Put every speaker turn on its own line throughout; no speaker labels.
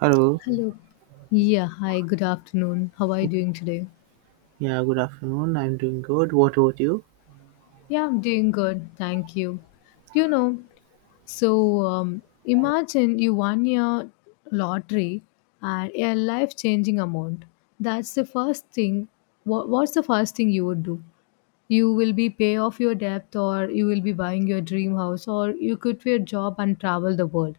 Hello.
Hello. Yeah, hi, good afternoon. How are you doing today?
Yeah, good afternoon. I'm doing good. What about you?
Yeah, I'm doing good. Thank you. You know, so imagine you won your lottery and a life changing amount. That's the first thing. What's the first thing you would do? You will be pay off your debt, or you will be buying your dream house, or you quit your job and travel the world.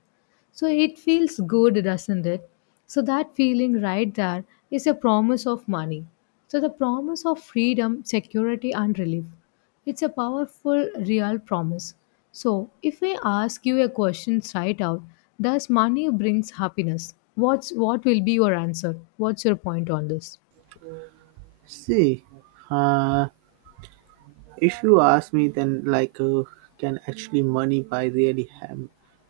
So it feels good, doesn't it? So that feeling right there is a promise of money. So the promise of freedom, security, and relief, it's a powerful real promise. So if I ask you a question right out, does money brings happiness? What will be your answer? What's your point on this?
See, uh, if you ask me, then can actually money buy really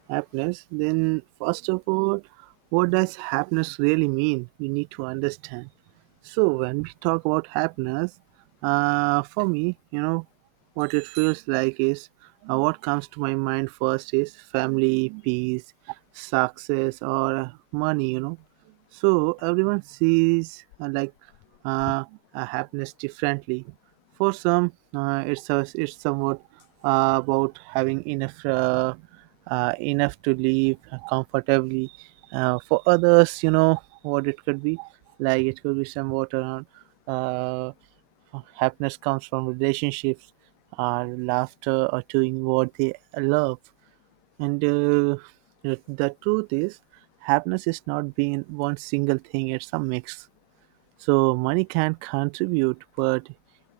happiness? Then first of all, what does happiness really mean? We need to understand. So when we talk about happiness, for me, you know, what it feels like is what comes to my mind first is family, peace, success, or money. You know, so everyone sees uh, happiness differently. For some, it's somewhat about having enough to live comfortably. For others, you know what it could be like. It could be somewhat around uh, happiness comes from relationships, laughter, or doing what they love. And the truth is, happiness is not being one single thing. It's a mix, so money can contribute, but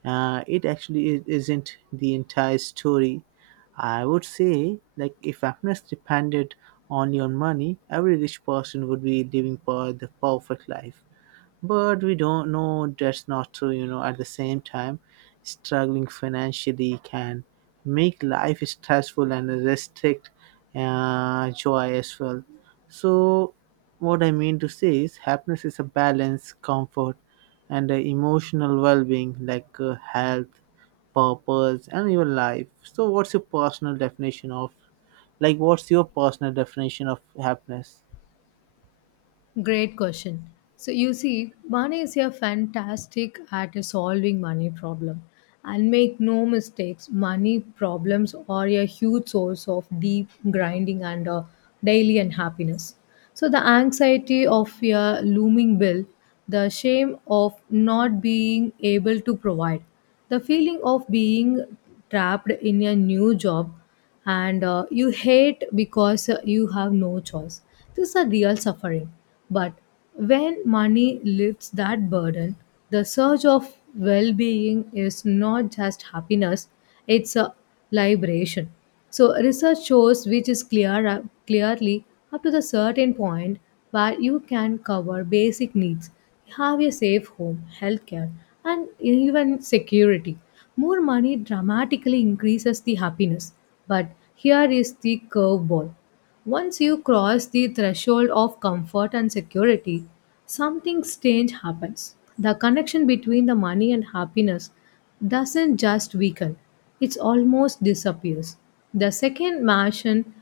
it actually isn't the entire story. I would say, like, if happiness depended only on money, every rich person would be living for the perfect life, but we don't know. That's not true, you know. At the same time, struggling financially can make life stressful and restrict joy as well. So what I mean to say is happiness is a balance, comfort and emotional well-being, like health, purpose and your life. So what's your personal definition of, like, what's your personal definition of happiness?
Great question. So you see, money is a fantastic at solving money problem. And make no mistakes, money problems are a huge source of deep grinding and daily unhappiness. So the anxiety of a looming bill, the shame of not being able to provide, the feeling of being trapped in a new job and you hate because you have no choice. This is a real suffering. But when money lifts that burden, the surge of well being is not just happiness, it's a liberation. So, research shows which is clear, clearly up to the certain point where you can cover basic needs, have a safe home, healthcare, and even security. More money dramatically increases the happiness. But here is the curveball. Once you cross the threshold of comfort and security, something strange happens. The connection between the money and happiness doesn't just weaken, it almost disappears. The second mansion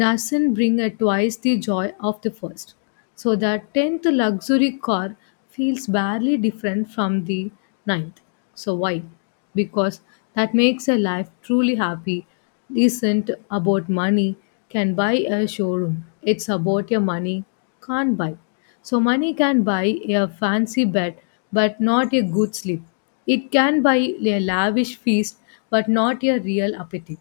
doesn't bring a twice the joy of the first. So the 10th luxury car feels barely different from the ninth. So why? Because that makes a life truly happy isn't about money can buy a showroom. It's about your money can't buy. So money can buy a fancy bed but not a good sleep. It can buy a lavish feast but not a real appetite.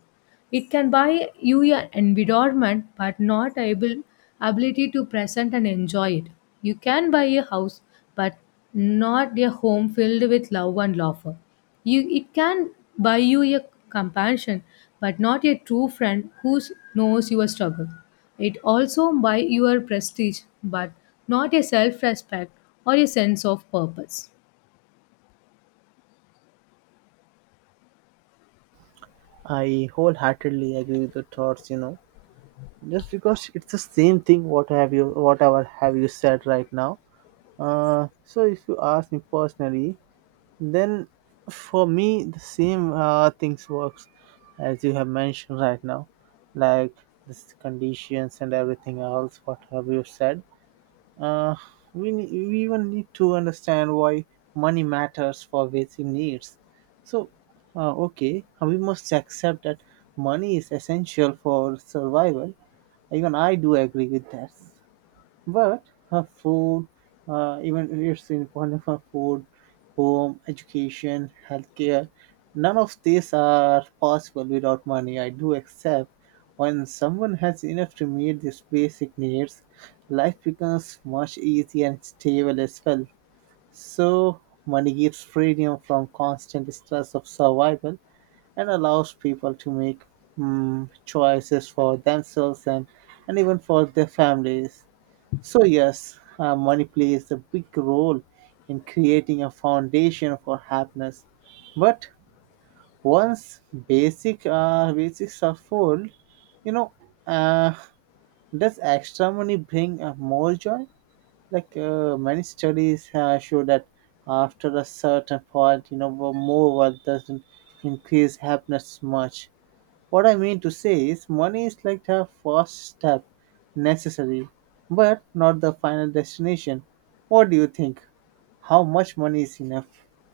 It can buy you an environment but not able ability to present and enjoy it. You can buy a house but not a home filled with love and laughter. You it can buy you a compassion but not a true friend who knows your struggle. It also buy your prestige but not a self-respect or a sense of purpose.
I wholeheartedly agree with your thoughts, you know, just because it's the same thing, what have you, whatever have you said right now. So if you ask me personally, then for me the same things works as you have mentioned right now. Like, this conditions and everything else, what have you said. uh, we we even need to understand why money matters for basic needs. So okay, we must accept that money is essential for survival. Even I do agree with that. But her food, even it's important for food, home, education, healthcare. None of these are possible without money. I do accept when someone has enough to meet these basic needs, life becomes much easier and stable as well. So money gives freedom from constant stress of survival and allows people to make choices for themselves, and even for their families. So, yes, money plays a big role in creating a foundation for happiness. But once basics are full, you know, uh, does extra money bring more joy? Many studies show that after a certain point, you know, more wealth doesn't increase happiness much. What I mean to say is, money is like the first step, necessary, but not the final destination. What do you think? How much money is enough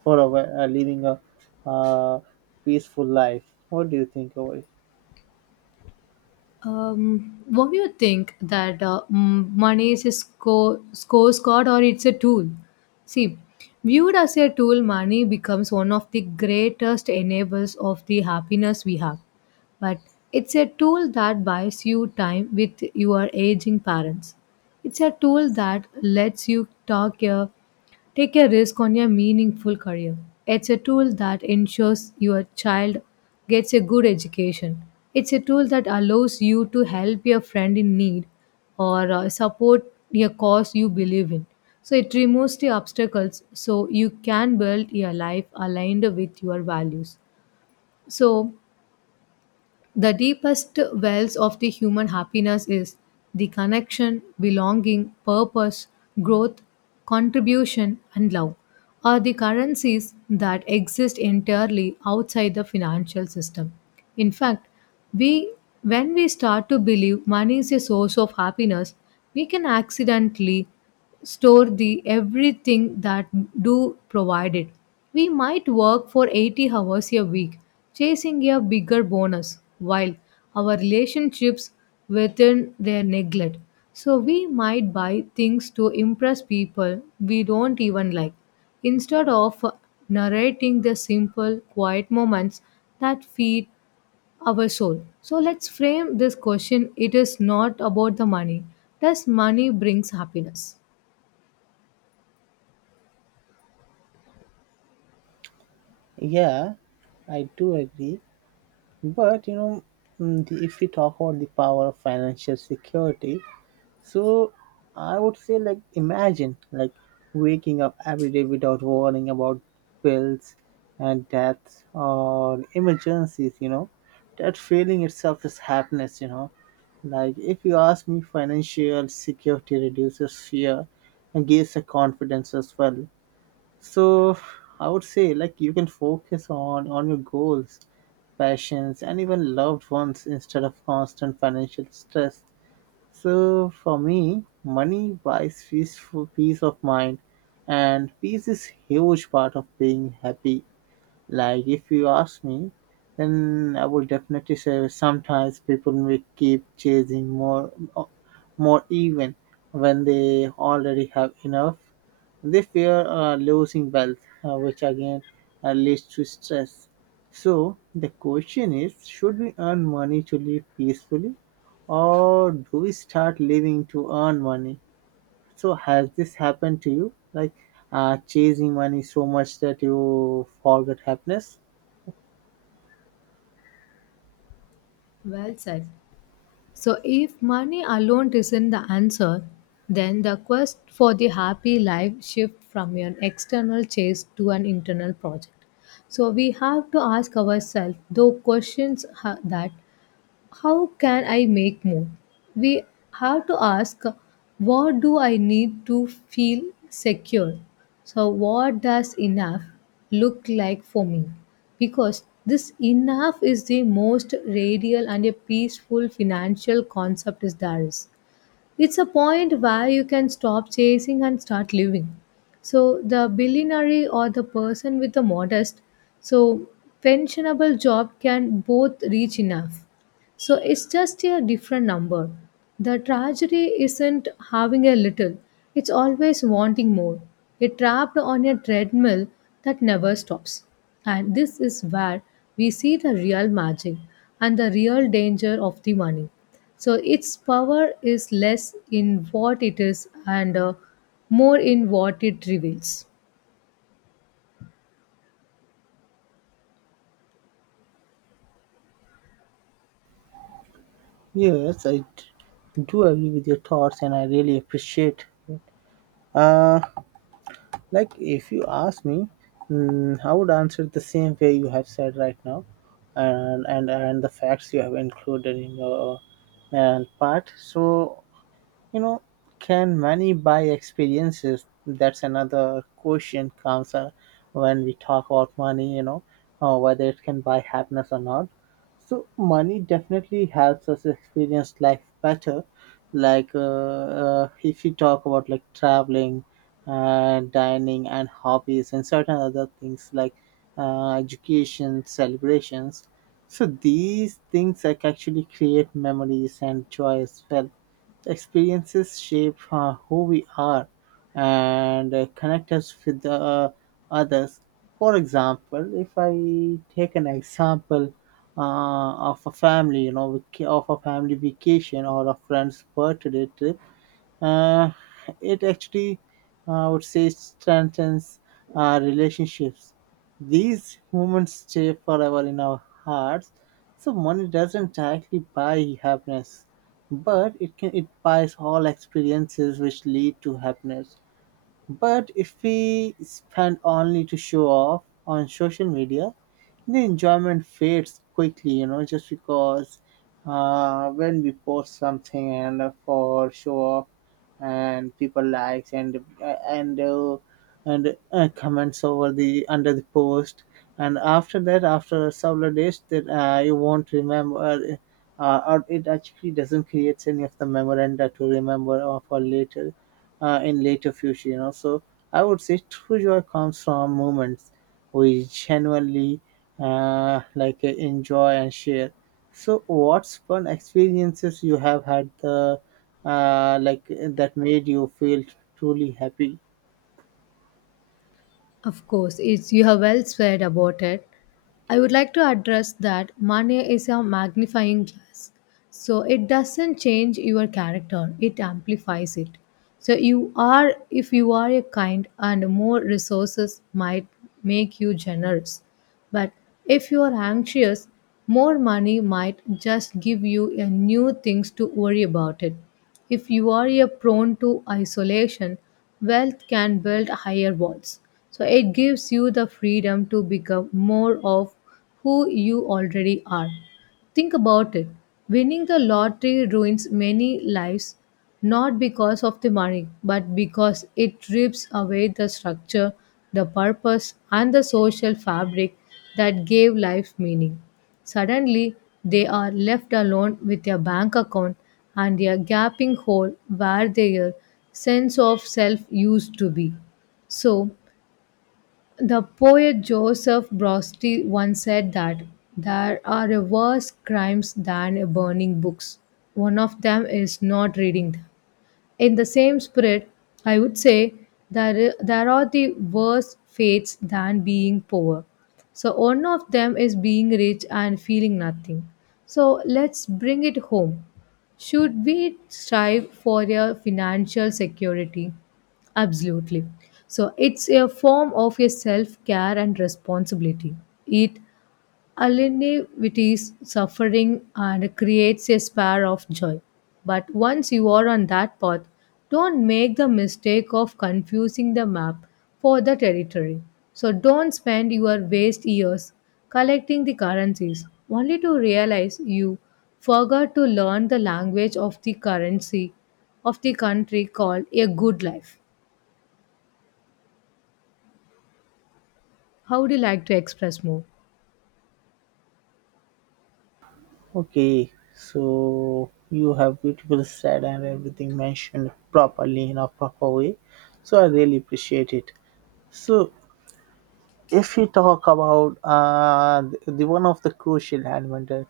for a, living a uh, peaceful life? What do you think about it?
What do you think that money is a score card or it's a tool? See, viewed as a tool, money becomes one of the greatest enablers of the happiness we have. But it's a tool that buys you time with your aging parents. It's a tool that lets you take a risk on a meaningful career. It's a tool that ensures your child gets a good education. It's a tool that allows you to help your friend in need or support a cause you believe in. So it removes the obstacles so you can build your life aligned with your values. So the deepest wells of the human happiness is the connection, belonging, purpose, growth, contribution, and love are the currencies that exist entirely outside the financial system. In fact, we when we start to believe money is a source of happiness, we can accidentally store the everything that do provided. We might work for 80 hours a week, chasing a bigger bonus, while our relationships within their neglect. So we might buy things to impress people we don't even like, instead of narrating the simple, quiet moments that feed our soul. So let's frame this question. It is not about the money. Does money brings happiness?
Yeah, I do agree. But you know, if we talk about the power of financial security, so I would say, like, imagine like waking up every day without worrying about bills and deaths or emergencies, you know. That feeling itself is happiness, you know. Like, if you ask me, financial security reduces fear and gives a confidence as well. So I would say, like, you can focus on your goals, passions and even loved ones instead of constant financial stress. So for me, money buys peace, peace of mind, and peace is huge part of being happy. Like, if you ask me, then I would definitely say sometimes people may keep chasing more, more even when they already have enough. They fear losing wealth, which again leads to stress. So the question is: should we earn money to live peacefully, or do we start living to earn money? So has this happened to you? Like, chasing money so much that you forget happiness?
Well said. So, if money alone isn't the answer, then the quest for the happy life shifts from an external chase to an internal project. So, we have to ask ourselves the questions that how can I make more? We have to ask, what do I need to feel secure? So, what does enough look like for me? Because this enough is the most radial and a peaceful financial concept is there is. It's a point where you can stop chasing and start living. So the billionaire or the person with the modest, so pensionable job can both reach enough, so it's just a different number. The tragedy isn't having a little, it's always wanting more. A trapped on a treadmill that never stops. And this is where we see the real magic and the real danger of the money. So its power is less in what it is and more in what it reveals.
Yes, I do agree with your thoughts, and I really appreciate it. Uh, like, if you ask me, I would answer the same way you have said right now, and the facts you have included in your part. So you know, can money buy experiences? That's another question comes, when we talk about money, you know, whether it can buy happiness or not. So money definitely helps us experience life better. Like, if you talk about, like, traveling, dining and hobbies and certain other things, like education, celebrations. So these things, like, actually create memories and joy as well. Experiences shape who we are, and connect us with others. For example, if I take an example of a family, you know, of a family vacation or a friend's birthday trip, uh, it actually I would say strengthens our relationships. These moments stay forever in our hearts. So money doesn't directly buy happiness, but it buys all experiences which lead to happiness. But if we spend only to show off on social media, the enjoyment fades quickly, you know, just because when we post something and for show off, and people likes and comments over the under the post, and after that, after several days, that you won't remember, or it actually doesn't create any of the memoranda to remember or for later in later future, you know. So I would say true joy comes from moments we genuinely enjoy and share. So what's fun experiences you have had, the that made you feel truly happy?
Of course, it's you have well said about it. I would like to address that money is a magnifying glass. So it doesn't change your character, it amplifies it. So you are if you are a kind and more resources might make you generous. But if you are anxious, more money might just give you a new things to worry about it. If you are a prone to isolation, wealth can build higher walls. So it gives you the freedom to become more of who you already are. Think about it. Winning the lottery ruins many lives, not because of the money, but because it rips away the structure, the purpose, and the social fabric that gave life meaning. Suddenly, they are left alone with their bank account and their gaping hole where their sense of self used to be. So, the poet Joseph Brosti once said that there are worse crimes than burning books. One of them is not reading them. In the same spirit, I would say that there are the worse fates than being poor. So, one of them is being rich and feeling nothing. So, let's bring it home. Should we strive for a financial security? Absolutely. So, it's a form of a self care and responsibility. It Alinivity's suffering and creates a spare of joy. But once you are on that path, don't make the mistake of confusing the map for the territory. So don't spend your waste years collecting the currencies, only to realize you forgot to learn the language of the currency of the country called a good life. How would you like to express more?
Okay, so you have beautiful said and everything mentioned properly in a proper way, so I really appreciate it. So if we talk about, the one of the crucial element that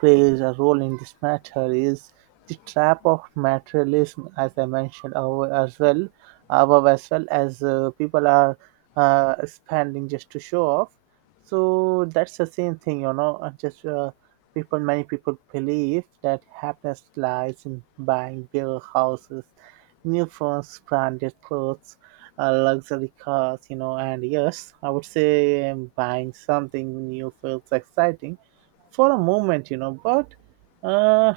plays a role in this matter is the trap of materialism, as I mentioned above as well, above as well, as people are spending just to show off. So that's the same thing, you know. Many people believe that happiness lies in buying bigger houses, new phones, branded clothes, luxury cars, you know. And yes, I would say, buying something new feels exciting for a moment, you know, but uh,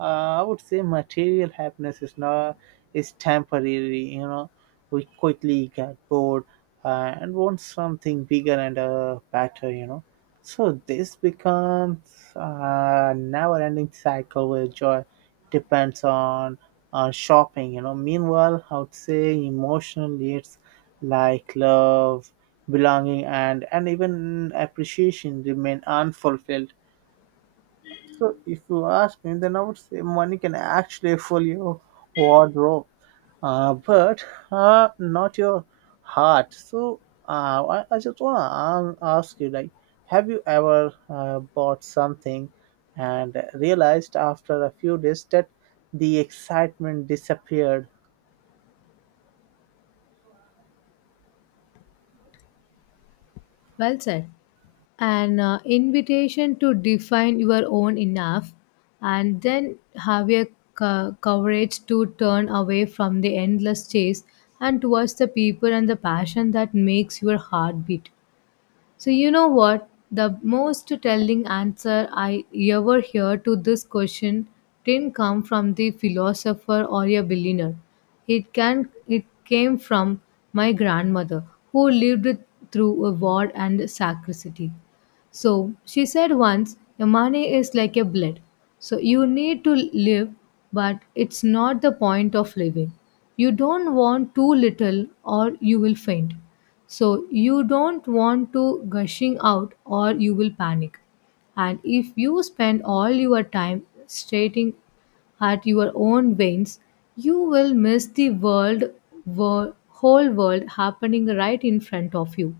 I would say material happiness is not is temporary, you know. We quickly get bored and want something bigger and better, you know. So this becomes a never-ending cycle where joy depends on shopping, you know. Meanwhile, I would say emotional needs like love, belonging, and even appreciation remain unfulfilled. So if you ask me, then I would say money can actually fill your wardrobe, but not your heart. So I just want to ask you, like, have you ever bought something and realized after a few days that the excitement disappeared?
Well said. An invitation to define your own enough and then have a courage to turn away from the endless chase and towards the people and the passion that makes your heart beat. So, you know what? The most telling answer I ever hear to this question didn't come from the philosopher or a billionaire. It came from my grandmother who lived through a war and scarcity. So she said once, your money is like a blood. So you need to live, but it's not the point of living. You don't want too little or you will faint. So you don't want to gushing out or you will panic. And if you spend all your time staring at your own veins, you will miss the world, whole world happening right in front of you.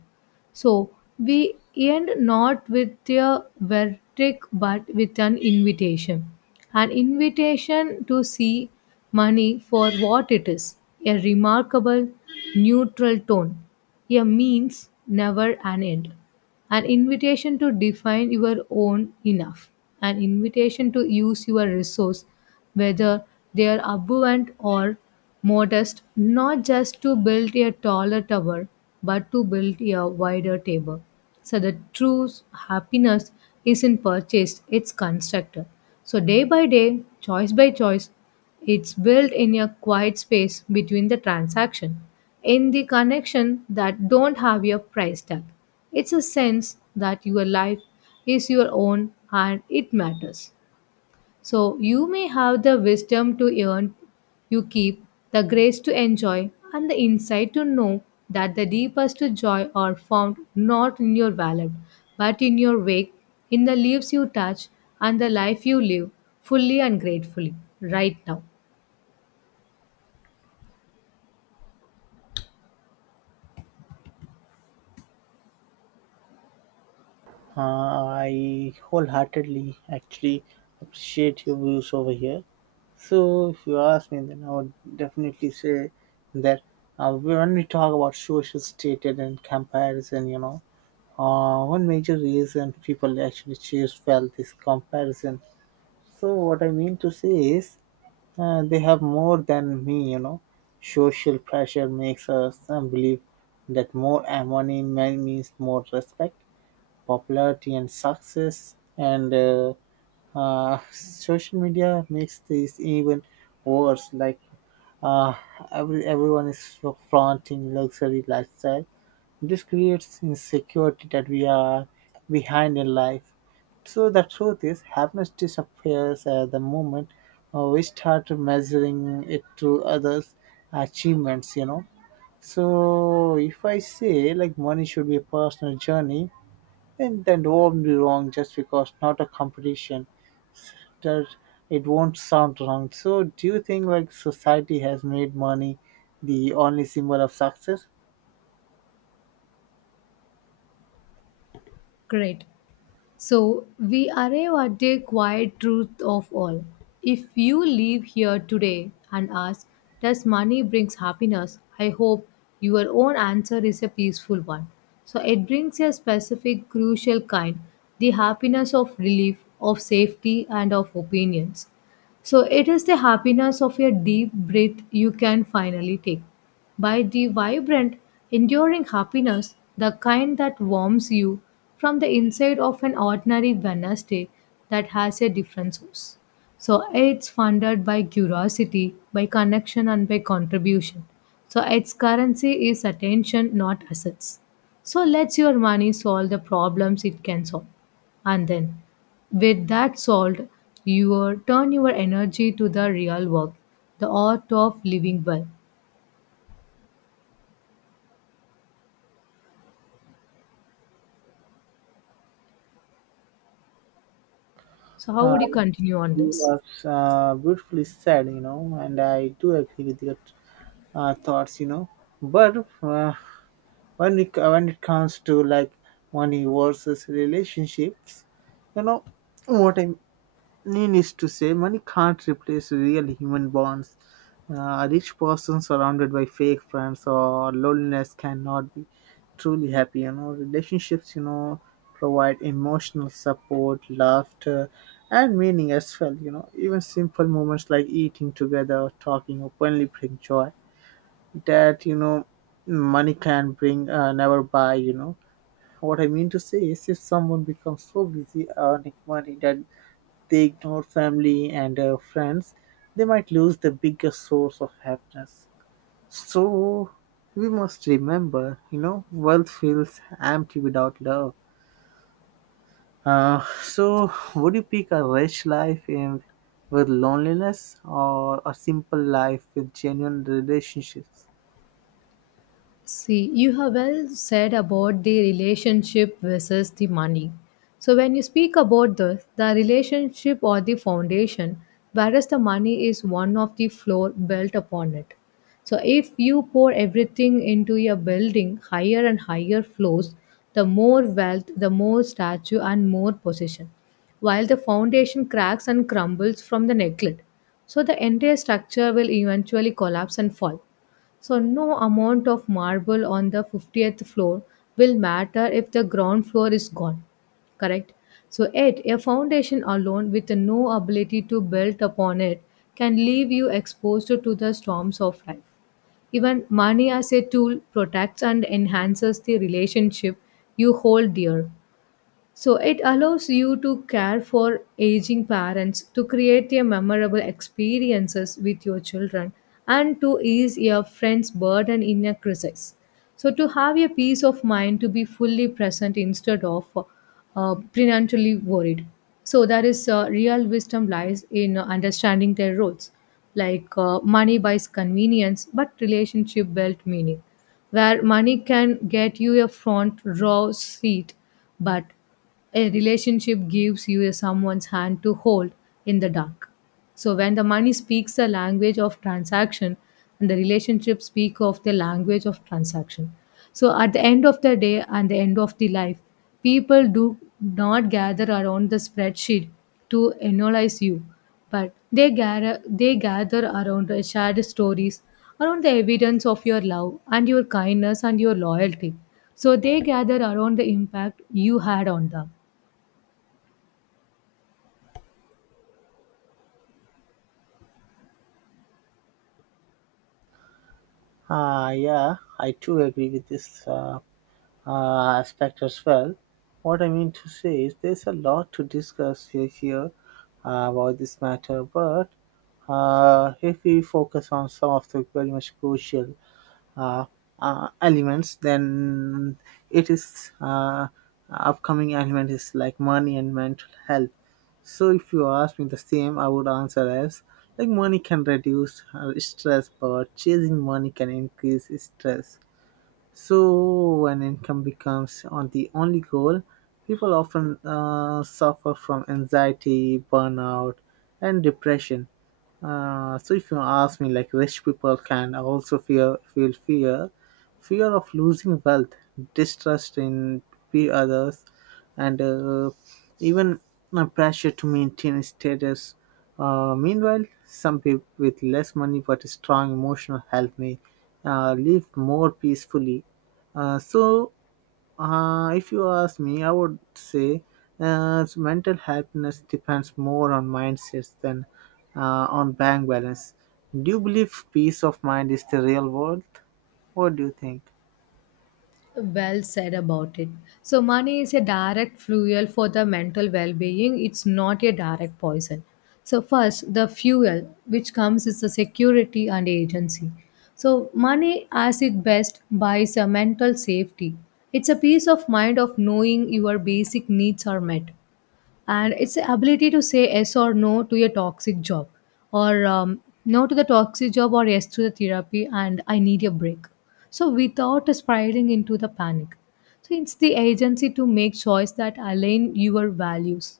So we end not with a verdict but with an invitation. An invitation to see money for what it is, a remarkable, neutral tone, a means, never an end. An invitation to define your own enough. An invitation to use your resource, whether they are abundant or modest, not just to build a taller tower, but to build a wider table. So the true happiness isn't purchased, it's constructed. So day by day, choice by choice, it's built in a quiet space between the transaction, in the connection that don't have a price tag. It's a sense that your life is your own and it matters. So you may have the wisdom to earn, you keep the grace to enjoy, and the insight to know that the deepest joy are found not in your wallet, but in your wake, in the leaves you touch, and the life you live fully and gratefully right now.
I wholeheartedly actually appreciate your views over here. So, if you ask me, then I would definitely say that when we talk about social status and comparison, you know, one major reason people actually choose felt is comparison. So, what I mean to say is they have more than me, you know. Social pressure makes us believe that more money means more respect, popularity and success, and social media makes this even worse. Like uh, every, everyone is so flaunting luxury lifestyle. This creates insecurity that we are behind in life. So the truth is happiness disappears at the moment we start measuring it to others' achievements, you know. So if I say, like, money should be a personal journey, and then will not be wrong, just because not a competition, that it won't sound wrong. So do you think, like, society has made money the only symbol of success?
Great. So we arrive at the quiet truth of all. If you leave here today and ask, does money brings happiness? I hope your own answer is a peaceful one. So it brings a specific crucial kind, the happiness of relief, of safety and of opinions. So it is the happiness of a deep breath you can finally take. By the vibrant, enduring happiness, the kind that warms you from the inside of an ordinary Wednesday that has a different source. So it's funded by curiosity, by connection, and by contribution. So its currency is attention, not assets. So let's your money solve the problems it can solve, and then with that solved, turn your energy to the real work, the art of living well. So how
Uh,
would you continue on
you
this?
was beautifully said, you know, and I do agree with your thoughts, you know. But uh, when it comes to, like, money versus relationships, you know, what I. Needless to say, money can't replace real human bonds. A rich person surrounded by fake friends or loneliness cannot be truly happy. You know, relationships, you know, provide emotional support, laughter, and meaning as well. You know, even simple moments like eating together or talking openly bring joy that, you know, money can bring, never buy, you know. What I mean to say is, if someone becomes so busy earning money that they ignore family and friends, they might lose the biggest source of happiness. So we must remember, you know, wealth feels empty without love. So would you pick a rich life in with loneliness or a simple life with genuine relationships?
See, you have well said about the relationship versus the money. So, when you speak about this, the relationship or the foundation, whereas the money is one of the floor built upon it. So, if you pour everything into your building higher and higher floors, the more wealth, the more statue, and more position, while the foundation cracks and crumbles from the neglect. So, the entire structure will eventually collapse and fall. So, no amount of marble on the 50th floor will matter if the ground floor is gone. Correct? So, 8. A foundation alone with no ability to build upon it can leave you exposed to the storms of life. Even money as a tool protects and enhances the relationship you hold dear. So it allows you to care for aging parents, to create a memorable experiences with your children, and to ease your friend's burden in a crisis. So to have a peace of mind to be fully present instead of prenatally worried. So there is real wisdom lies in understanding their roles, like money buys convenience, but relationship built meaning, where money can get you a front row seat, but a relationship gives you someone's hand to hold in the dark. So when the money speaks the language of transaction and the relationship speak of the language of transaction, so at the end of the day and the end of the life, people do not gather around the spreadsheet to analyze you, but they gather around the shared stories, around the evidence of your love and your kindness and your loyalty. So they gather around the impact you had on them.
Ah, yeah, I too agree with this aspect as well. What I mean to say is there's a lot to discuss here about this matter, but if we focus on some of the very much crucial uh, elements, then it is upcoming element is like money and mental health. So if you ask me the same, I would answer as like money can reduce stress, but chasing money can increase stress. So, when income becomes on the only goal, people often suffer from anxiety, burnout, and depression. So if you ask me, like, rich people can also fear feel fear, fear of losing wealth, distrust in the others, and even a pressure to maintain status. Meanwhile, some people with less money but strong emotional health may live more peacefully. So, if you ask me, I would say mental happiness depends more on mindsets than on bank balance. Do you believe peace of mind is the real world? What do you think?
Well said about it. So, money is a direct fuel for the mental well being, it's not a direct poison. So, first, the fuel which comes is the security and agency. So, money, as it best, buys a mental safety. It's a peace of mind of knowing your basic needs are met, and it's the ability to say yes or no to your toxic job, or no to the toxic job or yes to the therapy and I need a break, so without spiraling into the panic. So it's the agency to make choice that align your values.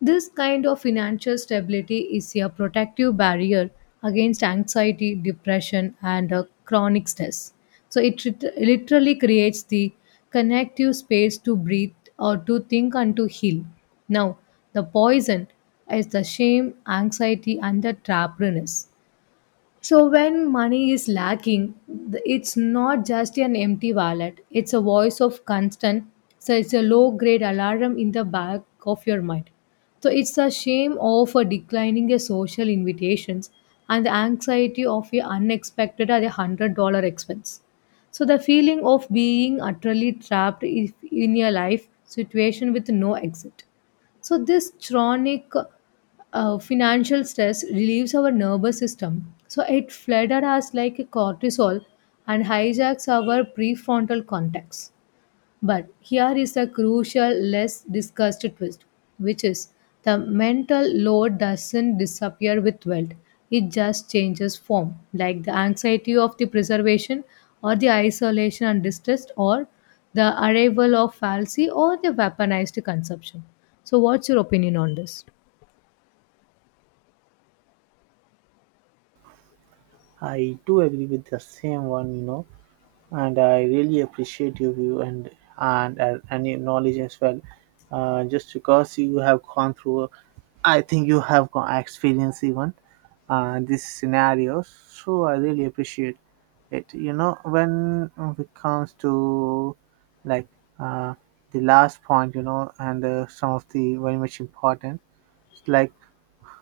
This kind of financial stability is a protective barrier against anxiety, depression, and chronic stress. So it literally creates the connective space to breathe or to think and to heal. Now, the poison is the shame, anxiety, and the trapness. So when money is lacking, it's not just an empty wallet. It's a voice of constant. So it's a low grade alarm in the back of your mind. So it's a shame of a declining a social invitations and the anxiety of your unexpected or $100 expense. So the feeling of being utterly trapped in a life situation with no exit. So, this chronic financial stress relieves our nervous system. So, it flatters us like a cortisol and hijacks our prefrontal cortex. But here is a crucial, less discussed twist, which is the mental load doesn't disappear with wealth, it just changes form, like the anxiety of the preservation, or the isolation and distress, or the arrival of fallacy, or the weaponized consumption. So, what's your opinion on this?
I do agree with the same one, you know, and I really appreciate your view and your knowledge as well. Just because you have gone through, I think you have gone experience even these scenarios. So I really appreciate it. You know, when it comes to like uh, the last point, you know, and some of the very much important, it's like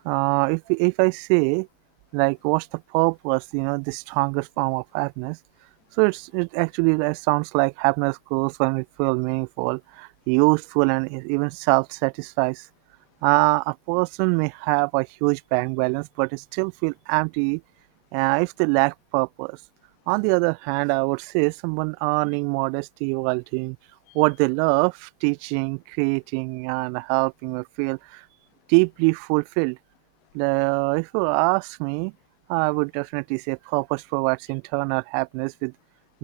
if I say, like, what's the purpose, you know, the strongest form of happiness. So it's, it actually that sounds like happiness grows when we feel meaningful, useful, and even self-satisfies. A person may have a huge bank balance, but still feel empty if they lack purpose. On the other hand, I would say someone earning modesty while doing what they love, teaching, creating, and helping may feel deeply fulfilled. The, if you ask me, I would definitely say purpose provides internal happiness, with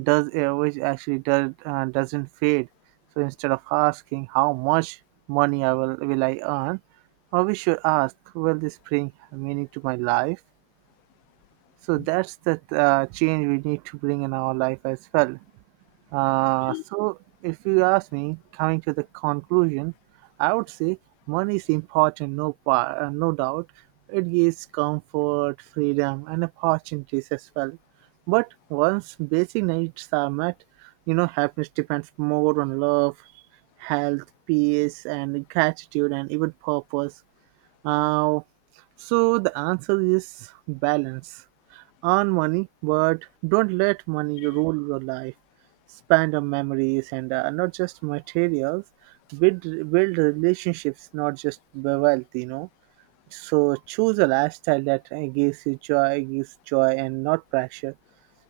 does which actually doesn't fade. So instead of asking how much money I will I earn, or we should ask, will this bring meaning to my life? So that's the change we need to bring in our life as well. So, if you ask me, coming to the conclusion, I would say money is important, no doubt. It gives comfort, freedom, and opportunities as well. But once basic needs are met, you know, happiness depends more on love, health, peace, and gratitude, and even purpose. Uh, so the answer is balance. Earn money, but don't let money rule your life. Spend on memories and not just materials. Build build relationships, not just wealth. You know. So choose a lifestyle that gives joy, and not pressure.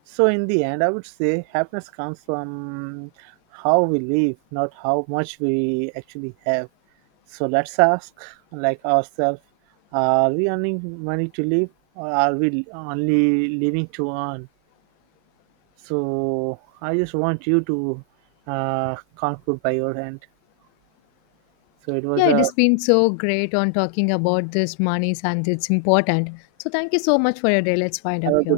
So, in the end, I would say happiness comes from how we live, not how much we actually have. So, let's ask, like, ourselves, are we earning money to live, or are we only living to earn? So, I just want you to conclude by your end. So, it was
Yeah, it
a.
has been so great on talking about this monies and it's important. So, thank you so much for your day. Let's wind
Have
up
a.
here.